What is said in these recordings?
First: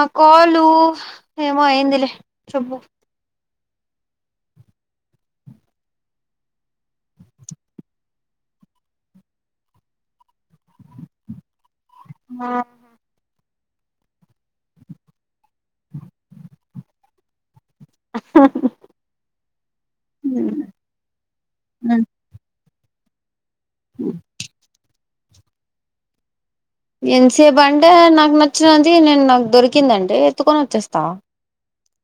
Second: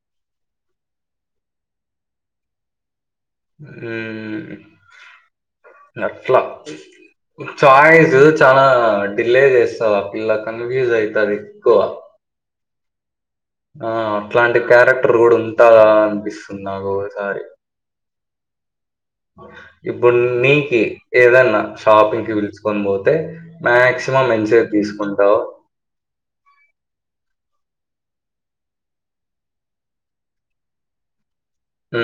ఆ కాలు ఏమో అయిదిలే చెప్బు ఊ అట్ల చాయిస్ చాలా డిలే చేస్తవ్ ఆ పిల్ల కన్ఫ్యూజ్ అయితాది ఎక్కువ ఆ అట్లాంటి క్యారెక్టర్ గూడా ఉంటాదా అనిపిస్తున్ నాకు ఒగసారి అహహు ఇప్పుడు నీకి ఏదన్న షాపింగ్ కి విలుచుకొని బో టే మాక్సిమం ఎంసెట్ తీసుకుంటావ్ ఎంతసేపు అంటే నాకు నచ్చినది నేను నాకు దొరికిందంటే ఎత్తుకొని ఒచ్చేస్తా. ఊ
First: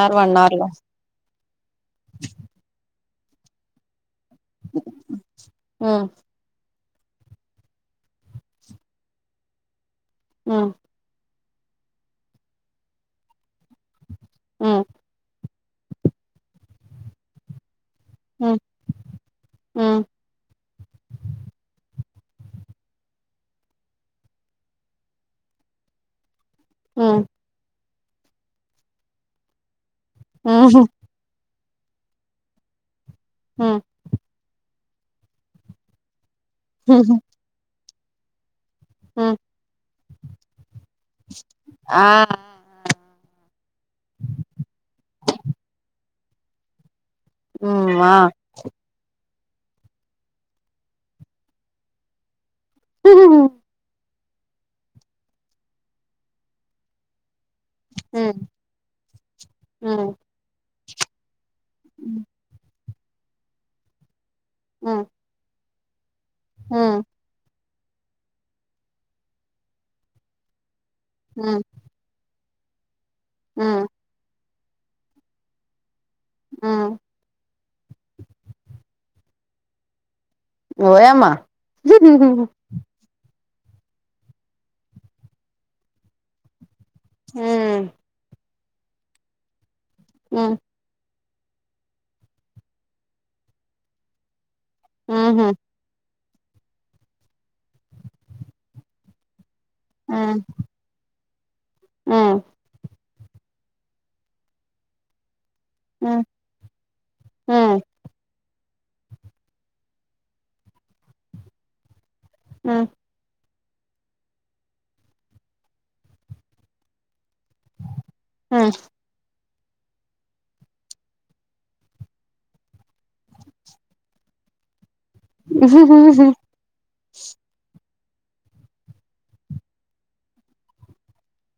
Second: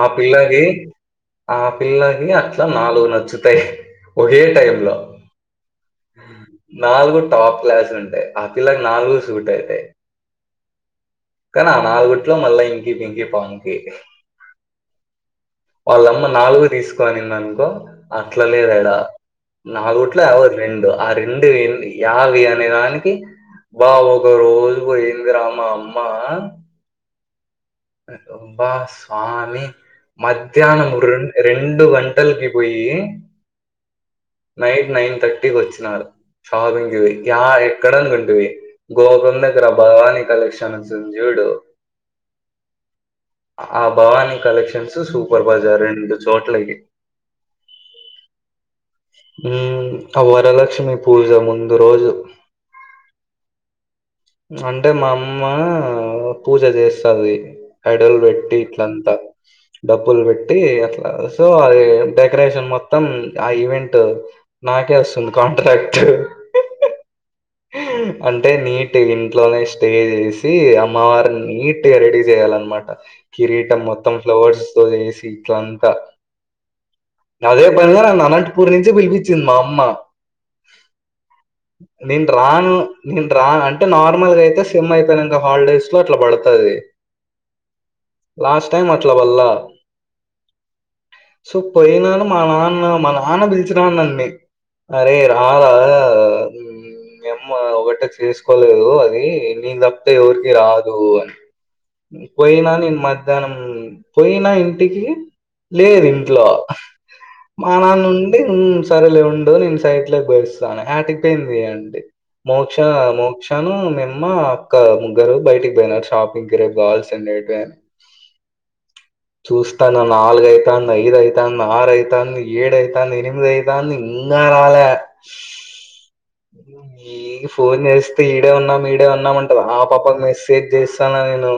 ఆ పిల్లకి లో ఆ పిల్లకి అట్లా నాలుగు నచ్చు తుత్తయ్ ఒకే టైమ్ లో నాలుగు టాప్ క్లాస్ ఉంటయ్ ఆ పిల్లకి నాలుగు సూట్ అయితాయ్ ఉ కాని ఆ నాలుగుట్లో మళ్ళ ఇంకీ పింకి పాంకి వాళ్ళమ్మ నాలుగు తీసుకో అనిందనుకో అట్లా లేదు ఏడా నాలుగుట్ల ఆవ రెండు ఆ రెండు ఏంది యావి అనేదానికి బావ్ ఒక రోజు వోయింది రా మా అమ్మ ఉ అబ్బా సామి మధ్యహ్నం రెన్ రెండు గంటలకి బొయ్యి ఉ నైట్ నైన్ థర్టీకి వచ్చినారు షాపింగ్ చేసి ఆ ఎక్కడనుకుంటివి గోపురం దగర భవాని కలెక్షన్ అని ఉంది చూడు ఆ ఆ భవానీ కలెక్షన్స్ సూపర్ బజార్ రెండు చోట్లకి ఉమ్ ఆ ఉమ్ ఆ వరలక్ష్మి పూజ ముందు రోజు ఉ అంటే మా అమ్మ పూజ చేస్తది హడలు పెట్టి ఇట్లంత డబ్బులు పెట్టి అట్లా సో అది డెకరేషన్ మొత్తం మొత్తం ఆ ఈవెంట్ నాకే వస్తుంది కాంట్రాక్ట్ ఆ అంటే నీట్ ఇంట్లోనే స్టే చేసి అమ్మవారిని నీట్ గా రెడీ చేయాలన్నమాట కిరీటం మొత్తం ఫ్లవర్స్ తో ఏసీ ఇట్లంతా అదే పనిమీద నన్ను అనంతపూర్ నుంచి పిలి చింది మా అమ్మ ఏ అమ్మ నేను రాను నే రా అంటే నార్మల్ గా అయితే సెమ్ అయిపోనంక హాలిడేస్ లో అట్ల పడుతది ఉమ్ లాస్ట్ టైమ్ అట్ల పడలా ఉ సో పోయిన నెల మా నాన్న మా నాన్న పిలిచినాడు నన్ను అరే రారా మీ అమ్మ ఒకటే చేసుకోలేదు అది నీకు తప్పితే ఎవరికి రాదు అని ఉ పోయినా నేను మధ్యాహ్నం పోయినా ఇంటికి లేదు ఉ ఇంట్లో ఉ మా నాన్న ఉండి సరలే ఉండు నేను సైట్లకు పోయోస్తాను ఆటికిపోయింది అండి మోక్ష అయ్యయ్యో మోక్ష మోక్షను మీ అమ్మ అక్క ముగ్గురు బయటికి పోయినారు షాపింగ్కి రేపు కావలసినవి తే యారు చూస్తాన్న నాలుగ అయితాంది ఐదు అయితాంది ఆరు అయితాంది ఏడు అయితాంది ఎనిమిది అయితాంది ఇంకా రాలే ఉ ఈ ఫోన్ చేస్తే తే ఈడే ఉన్నాం ఈడే ఉన్నాం అంటది ఆ పాపకి మెసేజ్ చేస్తాన నేను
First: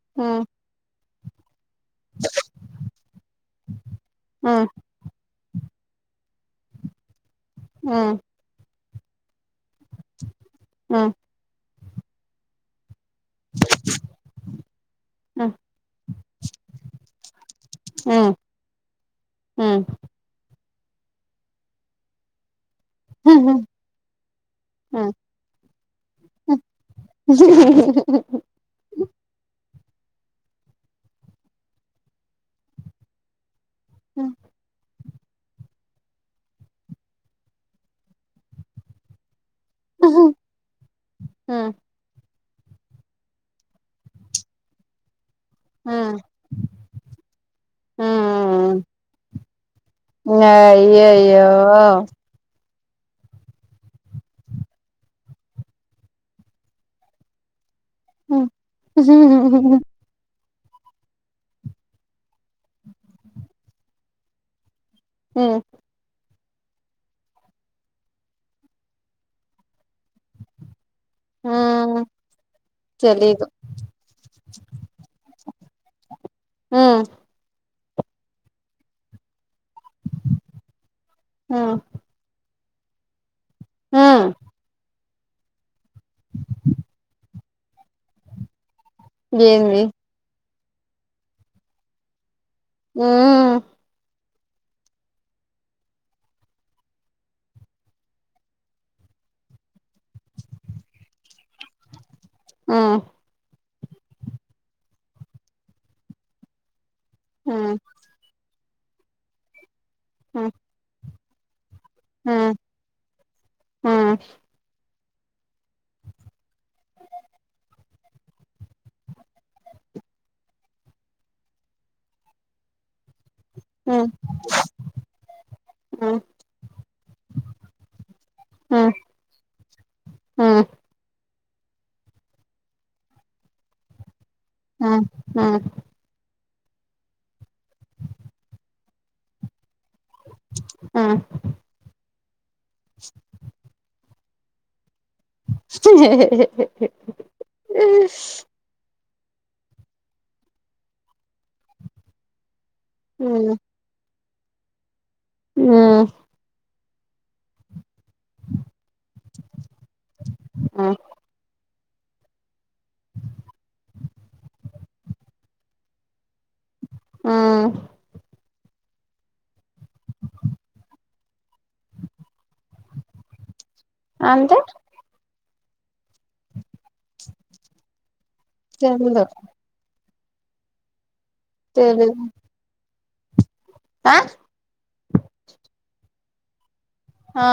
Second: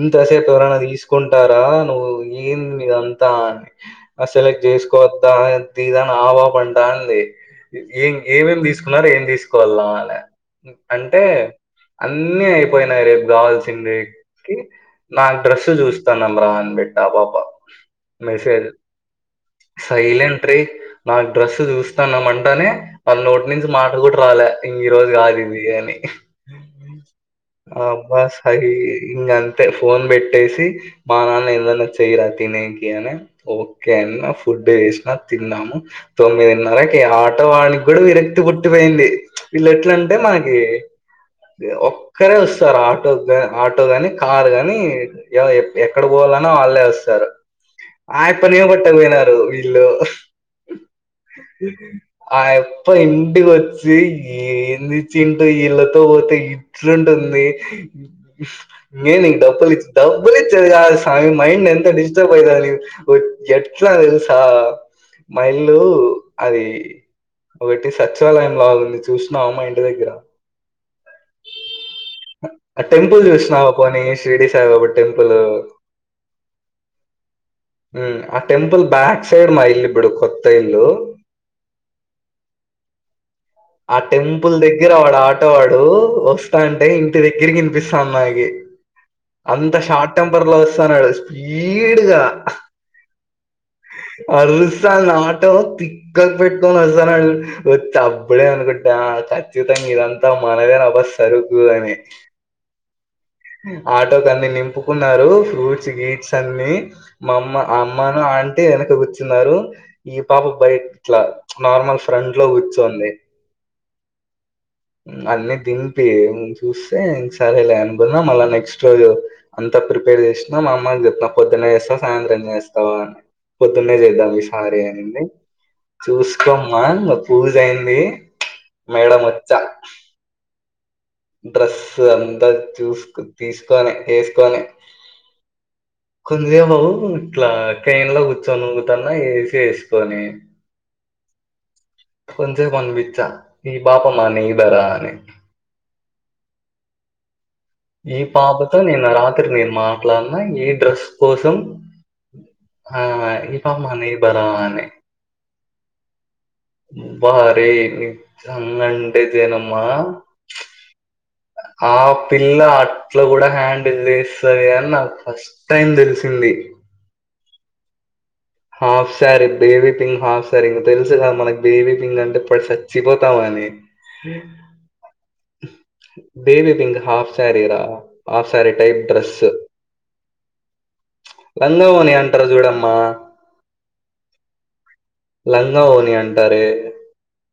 ఇంతసేపు ఎవరైనా తీసుకుంటారా నువ్వు ఏంది ఇదంతా మరి సెలెక్ట్ చేసుకోవద్దా తీ గాని [unintelligible] అంటాంది ఏం ఏమేం తీసుకున్నారో ఏం తీసుకు [unintelligible] అంటే అన్ని అయిపోయినాయి రేపు కావాల్సింది వెతికి నాకు డ్రెస్ చూస్తాన్నాం రా అని పెట్టా పాప మెసేజ్ సైలెంట్ రీ నాకు డ్రెస్ చూస్తాన్నమంటనే వాళ్ళు నో నోట్ల నుంచి మాట కూడ రాలే ఈ రోజు కాదు ఇది అని ఆ అబ్బా సయి ఇంగ అంతే ఫోన్ పెట్టేసి మా నాన్న ఏదైన చేయిరా తిననికి అని ఓకే అన్న ఫుడ్ వేసినా తిన్నాము తొమ్మిదిన్నరకి ఈ ఆటో వాళ్ళకి కూడా కొట్టిపోయింది వీళ్ళు ఎట్లంటే మనకి ఒక్కరే వస్తు స్తారు ఆటో ఆటో గాని కార్ గాని ఎక్కడ పోవాలన్న వాళ్ళే వస్తారు ఆయప్పని కొట్టపోయినారు అయ్యయ్యో ఇంటిక వచ్చి ఏంది చింటూ ఇళ్లతో పోతే ఇట్లుంటుంది ఏకు డబ్బలి ఇచ్చ డబ్బలి ఇ సామి మైండ్ ఎంత డిస్టర్బ్ అయిదా ఎట్లా తెలుసా మైల్లు అది ఒకటి సచివాలయం లాగుంది చూసినా అమ్మా ఇంటి దగ్గర ఆ టెంపుల్ విష్న్నావా పోనీ శిరిడి సాయిబాబ టెంపుల్ ఆమ్ హ ఆ టెంపుల్ బ్యాక్ సైడ్ మా ఇల్ బడు కొత్త ఇల్లు ఆ టెంపుల్ దగ్గర అవ్వ ఆటవాడు వస్తా అంటే ఇంటి దగ్గర కినిపిస్తాను నాగి అంత షార్ట్ టెంపర్ లో వస్తున్నాడు స్పీడ్గా ఆ అరుసాన్ నాట తిక్కలు పెట్ అరుసాన్ తప్పుబడే అనుకుంటే ఖచ్చితంగా ఇదంతా మనదే నభ సరుకు అని ఆటో క అన్ని నింపుకున్నారు ఫ్రూట్స్ గీడ్స్ అన్ని మా అమ్మ అమ్మాను ఆంటే వెనక కూర్చున్నారు ఈ పాప బయ ఇట్లా నార్మల్ ఫ్రంట్ లో కూర్చోంది ఏంది అన్నిీ దింపి చూస్తే సరేలే అనుకున్నాం మళ్ళ నెక్స్ట్ రోజు అంత ప్రిపేర్ చేసినా మా అమ్మ చెప్తున్నా పొద్దున్నేస్తావు సాయంత్రం చేస్తావా అని పొద్దున్నే చేద్దాం ఈసార అనిడి చూసుకోమ్మా పూజ అయింది మేడం వచ్చ హ్మ్మ్ డ్రెస్స్ అంతా చూస్ తీసుకని ఆ ఆ కొే బవు ఇట్లా కైన్ లో కూర్చొనితున్నా వేసి వేసు కొంచే మన్పచ్చా ఈ బప న భరానే [unintelligible] ఈ పాపతో నేను రాత్రి నేను మాట్లాడిన ఈ డ్రెస్ కోసం ఆ ఇ పామ్మానే ఈ బరావనే హ్మ్మ్ బారని రంగ్ అంటితేనమ్మ ఆ పిల్ల అట్లా కూడా హ్యాండిల్ చేస్తంది అని నాకు ఫస్ట్ టైం తెలిసింది ఆ హాఫ్ సారీ బేబీ పింగ్ హాఫ్ సారీంగ్ తెలుసు కదా మనకు బేబీ పింగ్ అంటే ఇప్పుడు చచ్చిపోతామ అని అంతే బేవి వింగ్ హాఫ్ సారీరా హాఫ్ సారిీ టైప్ తెలీదు డ్రెస్ లంగా వోని తెలీదు అంటారు చూడమ్మా ఆ లంగా పోనీ అంటారే ఆ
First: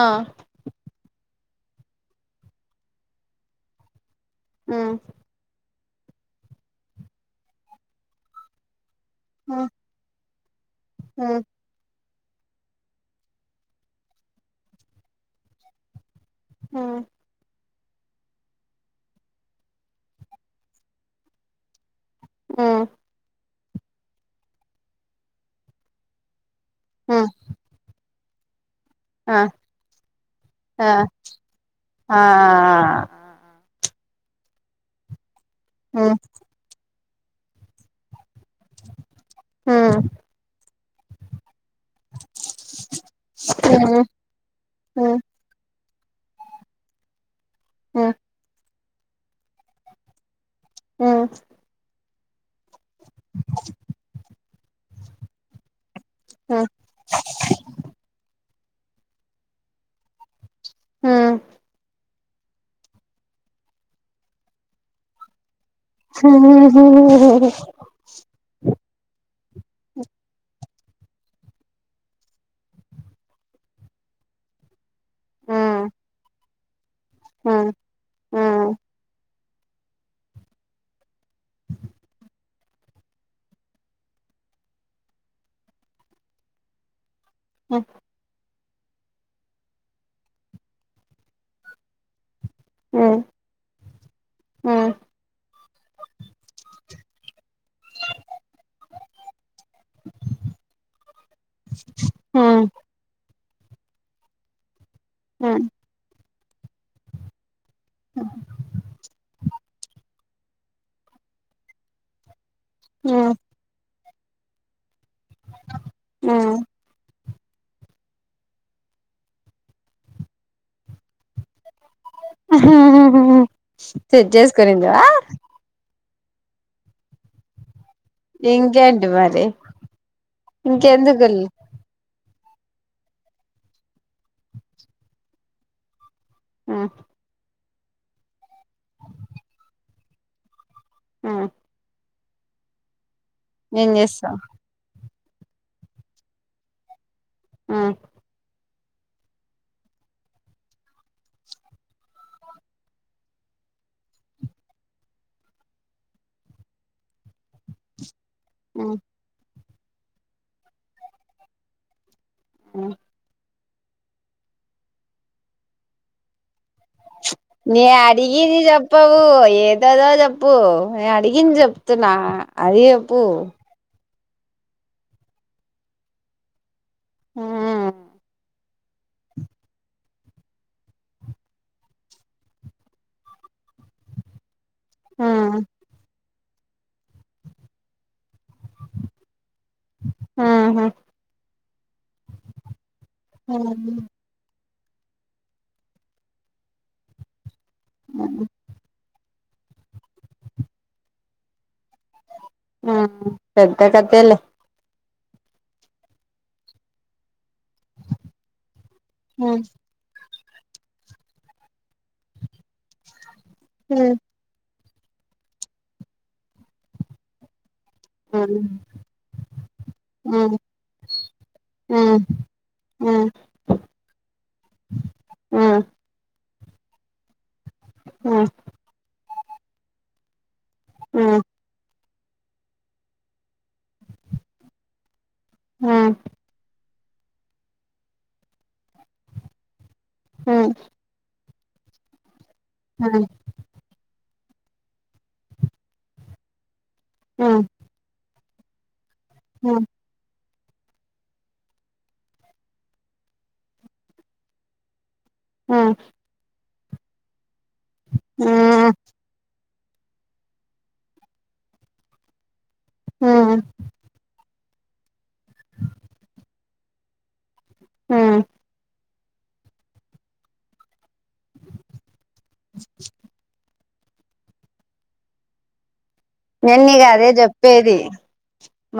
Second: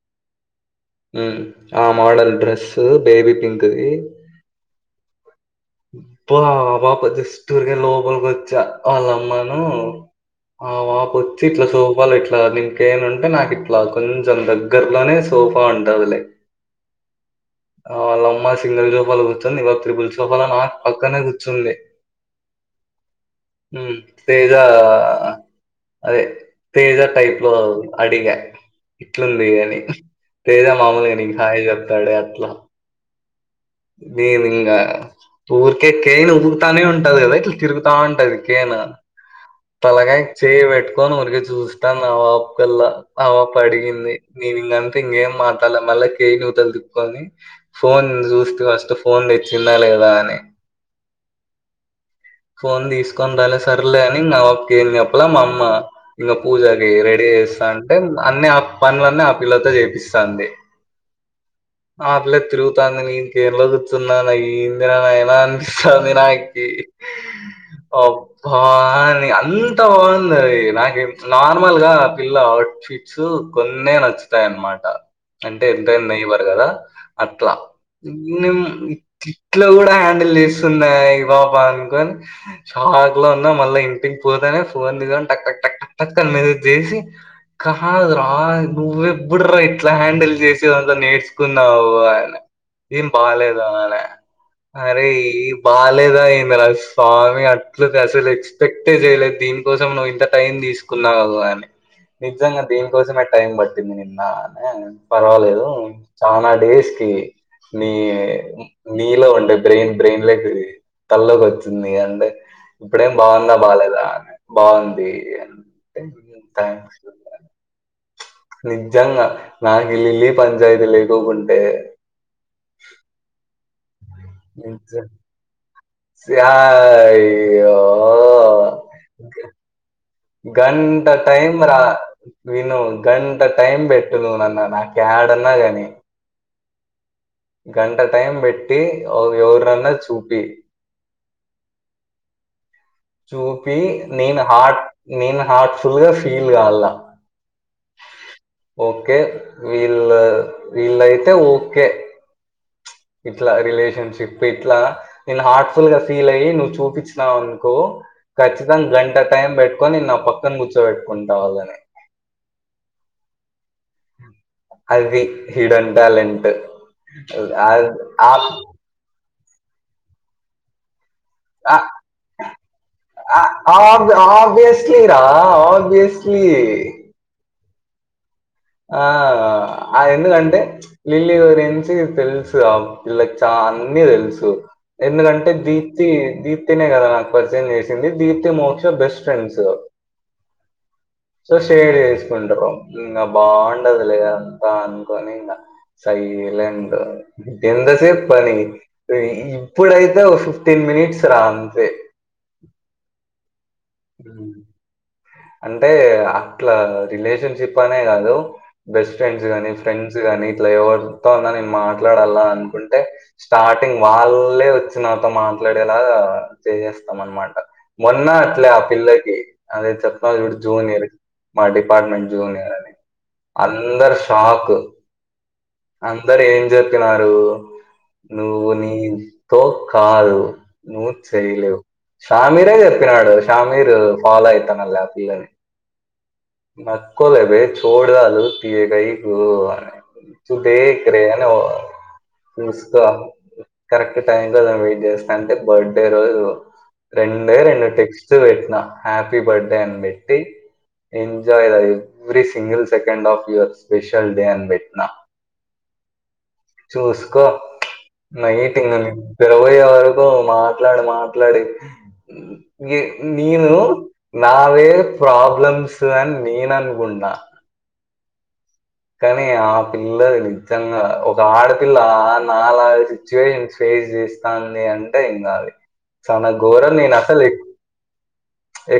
ఆ మోడన్ డ్రెస్ బేబి పింక్ది హ్మ్మ్ బా బాప జస్ట్ ఊరికే లోపలికి వచ్చి అళ్ళమ్మను ఉమ్ ఆ వా పచట్ల స వాళ్ళు ఇట్లా నంకేన్ ఉంటే నాకు ఇట్లా కొంచెం దగ్గరలోనే సోఫా ఉంటుందిలే ఆ ఆ వాళ్ళమ్మా సింగిల్ సోఫాలులో కూర్చుంది ఇవా త్రిపుల్ సోఫలో నాకు పక్కనే కూర్చుంది ఆ తేజా అదే తేజ ఉమ్ ఉమ్ టైప్ లో అడిగా ఆ ఇట్లుంది అని తేజ ఆ మాముూలుగా నీకు హాయ్ చెప్తాడే ఆ అట్లో మేమింగ ఊరికే ఉమ్ కేన్ ఉగురుతానే ఉంటది గదా ఇట్ల తిరుగుతా ఉంటది కేనా ఉమ్ తలగాయ చేయి పెట్టుకోని ఊరికే చూస్ తన్నవా కుల్ల ఆపాప ఉమ్ అడిగింది నేను ఇంకంతే ఉమ్ ఇంకేం మాట్లా మళ్ళా కేయిను తలు తిప్పుకోని ఫోన్ ఉమ్ ఉమ్ చూస్తే పోన్ దెచ్చుండాలి గదా అని మ్మ్ ఫోన్ తీసుకొని రాలే సర్లే అని మావక్కేం చెప్పల మా అమ్మ ఇంక పూజ అది రెడీ అయి వస్తాంటే అన్ని ఆ పనులన్నీ ఆ పిల్లతో చేపిస్తాంది ఊ ఆ పిల్ల తిరుగుతాంది నేను కేరుళో కూర్చున్నా ఏందిరా నాయనా అన్ ఉమ్ ఉమ్ ఉమ్ ఉమ్ ఉమ్ ఉమ్ సందనాయికి ఒబ్బా అని అంతా బాగుందై నాకి నార్మల్గా ఆ పిల్ల అవుట్ ఫిట్స్ కొన్నే నచ్చుతాయన్నమా అంటే ఎంతైన నెయిబర్ గదా అట్ల ఇట్లో కూడా హ్యాండిల్ చేస్తుందా ఈ పాపా అనుకోన్ షాక్ లో ఉన్నా మళ్ళా ఇంటికి పోత ఫోన్ దీసన్ టక్ టక్ టక్ టక్ టక్ అని మెసేజ్ చేసి కహాదురా నువ్వెబుడ్డ్ రా ఇట్లా హ్యాండిల్ చేసేదంతా నేర్చుకున్నావు ఆయన ఏం బాలేదా అనే అరే ఈ బాలేదా ఏంద్ర స్వామి అట్లది అసలు ఎక్స్పెక్టే చేయలేదు దీనికోసం నువ్వు ఇంత టైం తీసుకున్నావు గాని ఉమ్ నిజంగా ఉమ్ దీనికోసం టైం పట్టింది నిన్న అనే పర్వాలేదు ఉమ్ చాలా డేస్ కి నీ నీలో ఉండే బ్రెయిన్ బ్రెయిన్లె తల్లోకి వచ్చింది అంటే ఇప్పుడేం బాగుందా బాలేదా బాగుంది ఉమ్ నిజంగా నాకిలిల్లి పంచాయతీ లేకుకుంటే సెట్జేస్ కునిందా నిజం అయ్యో ఇంకేంటి మరీ గ గంట టైం రా విను గంట టైం పెట్టు నువునన్న నాకు ఏడన్నా గాని ఆ గంట టైం పెట్టి ఎవరన్నా చూపి అ చూపి చేస్తావ్ నేను హార్ట్ నేను హార్ట్ఫుల్ గా ఫీల్గాల ఆ ఓకే వీళ్ళ్ వీళ్ళయితే ఓకే ఇట్లా రిలేషన్షిప్ ఇట్లా నేను హార్ట్ఫుల్ గా ఫీల్ అయ్యి నువ్వు చూపిచ్చి నావనుకో ఖచ్చితంగా గంట టైం పెట్టుకొని నా పక్కన కూర్చోబెట్టుకుంటా వళ్ళని ఆ అది హిడన్ ట్యాలెంట్ ఇగిది చెప్పవు ఏదదో చెప్పు నేను అడిగింది చెప్తున్నా అది చెప్పు ఆబ్ చేసైరా ఆబ్ చేసి ఆ ఆ అ ఎందు కంటే ఈల్లే ఎవురైనా వీలొచా అన్నీ దెలుసు ఎందుకంటే దీప్తి దీప్తీనే కదా నాకు పరిచయం చేసింది Deep Moksha best friends so share చేసేసుకుంటరు బాగుండదులే అంతా అనుకోనింగ సైలెండ్ ఎంతసేపు పని ఇప్పుడైతే ఫిఫ్టీన్ మినిట్స్ రా ఆ పెద్దా కథలే ఉమ్. అంటే అట్లా రిలేషన్ షిప్ అనే కాదు బెస్ట్ ఫ్రెండ్స్ కాగానీ ఫ్రెండ్స్ కాగానీ ఇట్లా ఎవరితో ఉన నేను మాట్లాడాల అని అనుకుంటే స్టార్టింగ్ వాళ్ళే నాతో మాట్లాడేలా చేసేస్తాం అనమాట మొన్నా అట్లే ఆ పిల్లకి అ జూనియర్ మా డిపార్ట్మెంట్ జూనియర్ అనే అందర్ షాక్ అందరు ఏం చెప్పినారు నువ్వు నీంతో కాదు నువ్వు నేను చెయలేవు షామీరే చెప్పినాడు షామీర్ ఫాలో అయితానళ్ళ పిల్లని ఆ నక్కోలే బే చోడ్ దాలు అదుతవ కైకు తూ దేకర్రే కరెక్ట్ టైం కోసం వెయిట్ చేస్తా అంటే బర్త్డే రోజు రెండే రెండు టిక్స్ సో పెట్టినా హ్యాపీ బర్త్డే అని పెట్టి enjoy life every single second of your special day అని పెట్టినా ఊ చూసుకో నైట్ ఇంగ ని నిద్ర పోయేవరకు మాట్లాడు మాట్లాడి నేను నావే ప్రాబ్లమ్స్ అని నేను అనుకున్న ఆ కానీ ఆ పిల్ల నిజంగా ఒక ఆడపిల్ల ఆ నా లాగా సిచ్యువేషన్స్ ఫేస్ చేస్తాంది అంటే ఇంక నేను నీకు గదే చెప్పేది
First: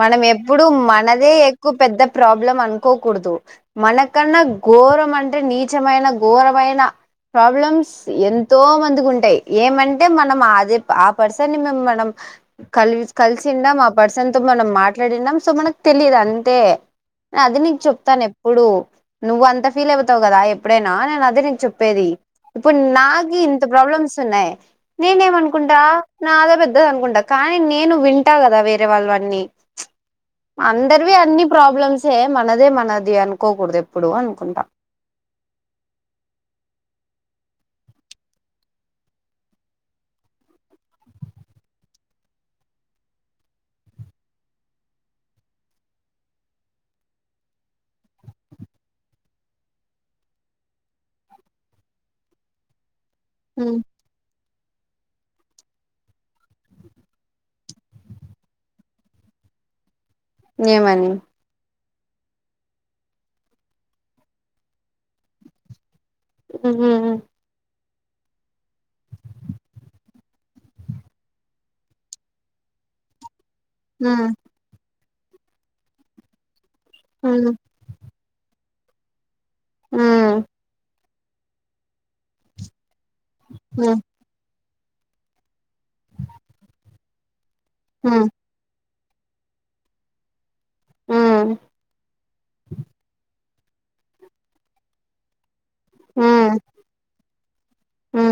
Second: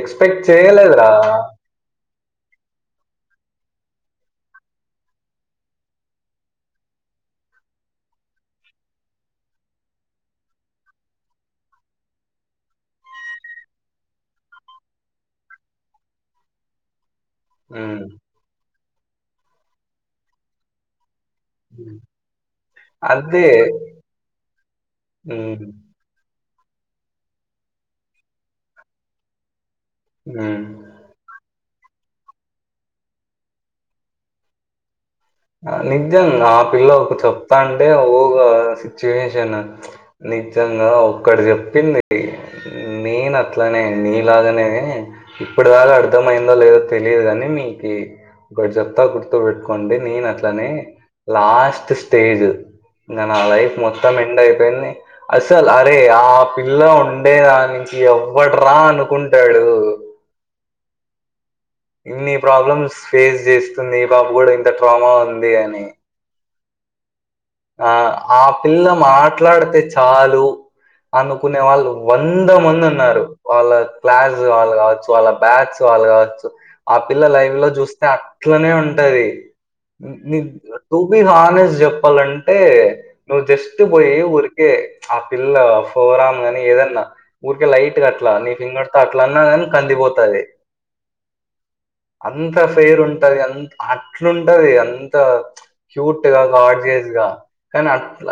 మనం ఎప్పుడు చేయలేదురా మనదే ఎక్కువ పెద్ద ప్రాబ్లం అనుకోకూడదు మన ఎ కన్నా ఘోరం అంటే నీచమైన ఘోరమైన ప్రాబ్లమ్స్ ఎంతో మందికి ఉంటాయి ఏమంటే మనం అదే ఆ పర్సన్ని మేము మనం కలి కలిసిండాం ఆ పర్సన్ తో మనం మాట్లాడిండం సో మనకు తెలిదు అంతే అది నీకు ఉమ్. చెప్తాను ఎప్పుడు నువ్వు అంత ఫీల్ అవుతావు కదా ఎప్పుడైనా నేను అ నేను చెప్పేది ఇప్పుడు నాకి అదే ఇంత ప్రాబ్లమ్స్ ఉన్నాయి ఉమ్. నేనేమనుకుంటా నాదే పెద్ద అనుకుంటా కానీ నేను వింటా కదా వేరే వాళ్ళవి అన్ని ఉమ్. అందరివి అన్ని ప్రాబ్ల ప్రాబ్లమ్స్యె మనదే మనది అనుకోకూడదు ఎప్పుడు అనుకుంటా నిజం ఆ పిల్ల ఒకే చెప్తా అంటే ఓ ఇగ సిచ్యువేషన్ నిజంగా ఒక్కటి చెప్పింది నేను అట్లనే నీలాగనే ఇప్పుడు దాకా అర్థమయిందో లేదో తెలియదు గాని నీకి ఒకటి చెప్తా గుర్తు పెట్టుకోండి నేను అట్లనే లాస్ట్ స్టేజ్ ఇగ నా లైఫ్ మొత్తం ఎండ్ అయి అసలు అరే ఆ పిల్ల ఉండే దానికి ఎవ్వడ్రా అనుకుంటాడు ఏమని ఇన్ని ప్రాబ్లమ్స్ ఫేస్ చేస్తుంది ఈ పాపకి కూడా ఇంత ట్రామా ఉంది అని ఊహు ఆ ఆ పిల్ల మాట్లాడితే చాలు అనుకునే వాళ్ళు వంద మంది అన్నారు వాళ్ళ ఉ క్లాస్ వాళ్ళు కావచ్చు వాళ్ళ బ్యాచ్ వాళ్ళు కావచ్చు ఆ పిల్ల ఉ ఉ లైవ్ లో చూస్తే అట్లనే ఉంటది ఉ టూ బి హానెస్ట్ చెప్పాలంటే నువ్ జస్ట్ పోయి ఉరికే ఆ పిల్ల ఫోరామ్ గాని ఏదన్నా ఊరికే లైట్ గా అట్లా నీ ఫింగర్ అట్లన్నా కానీ కందిపోతది ఉ అంత ఫేయిర్ ఉంటది అంత అట్లుంటది అంత క్యూట్ ఉ గా గార్జియస్ గా కానీ ఉ అట్లా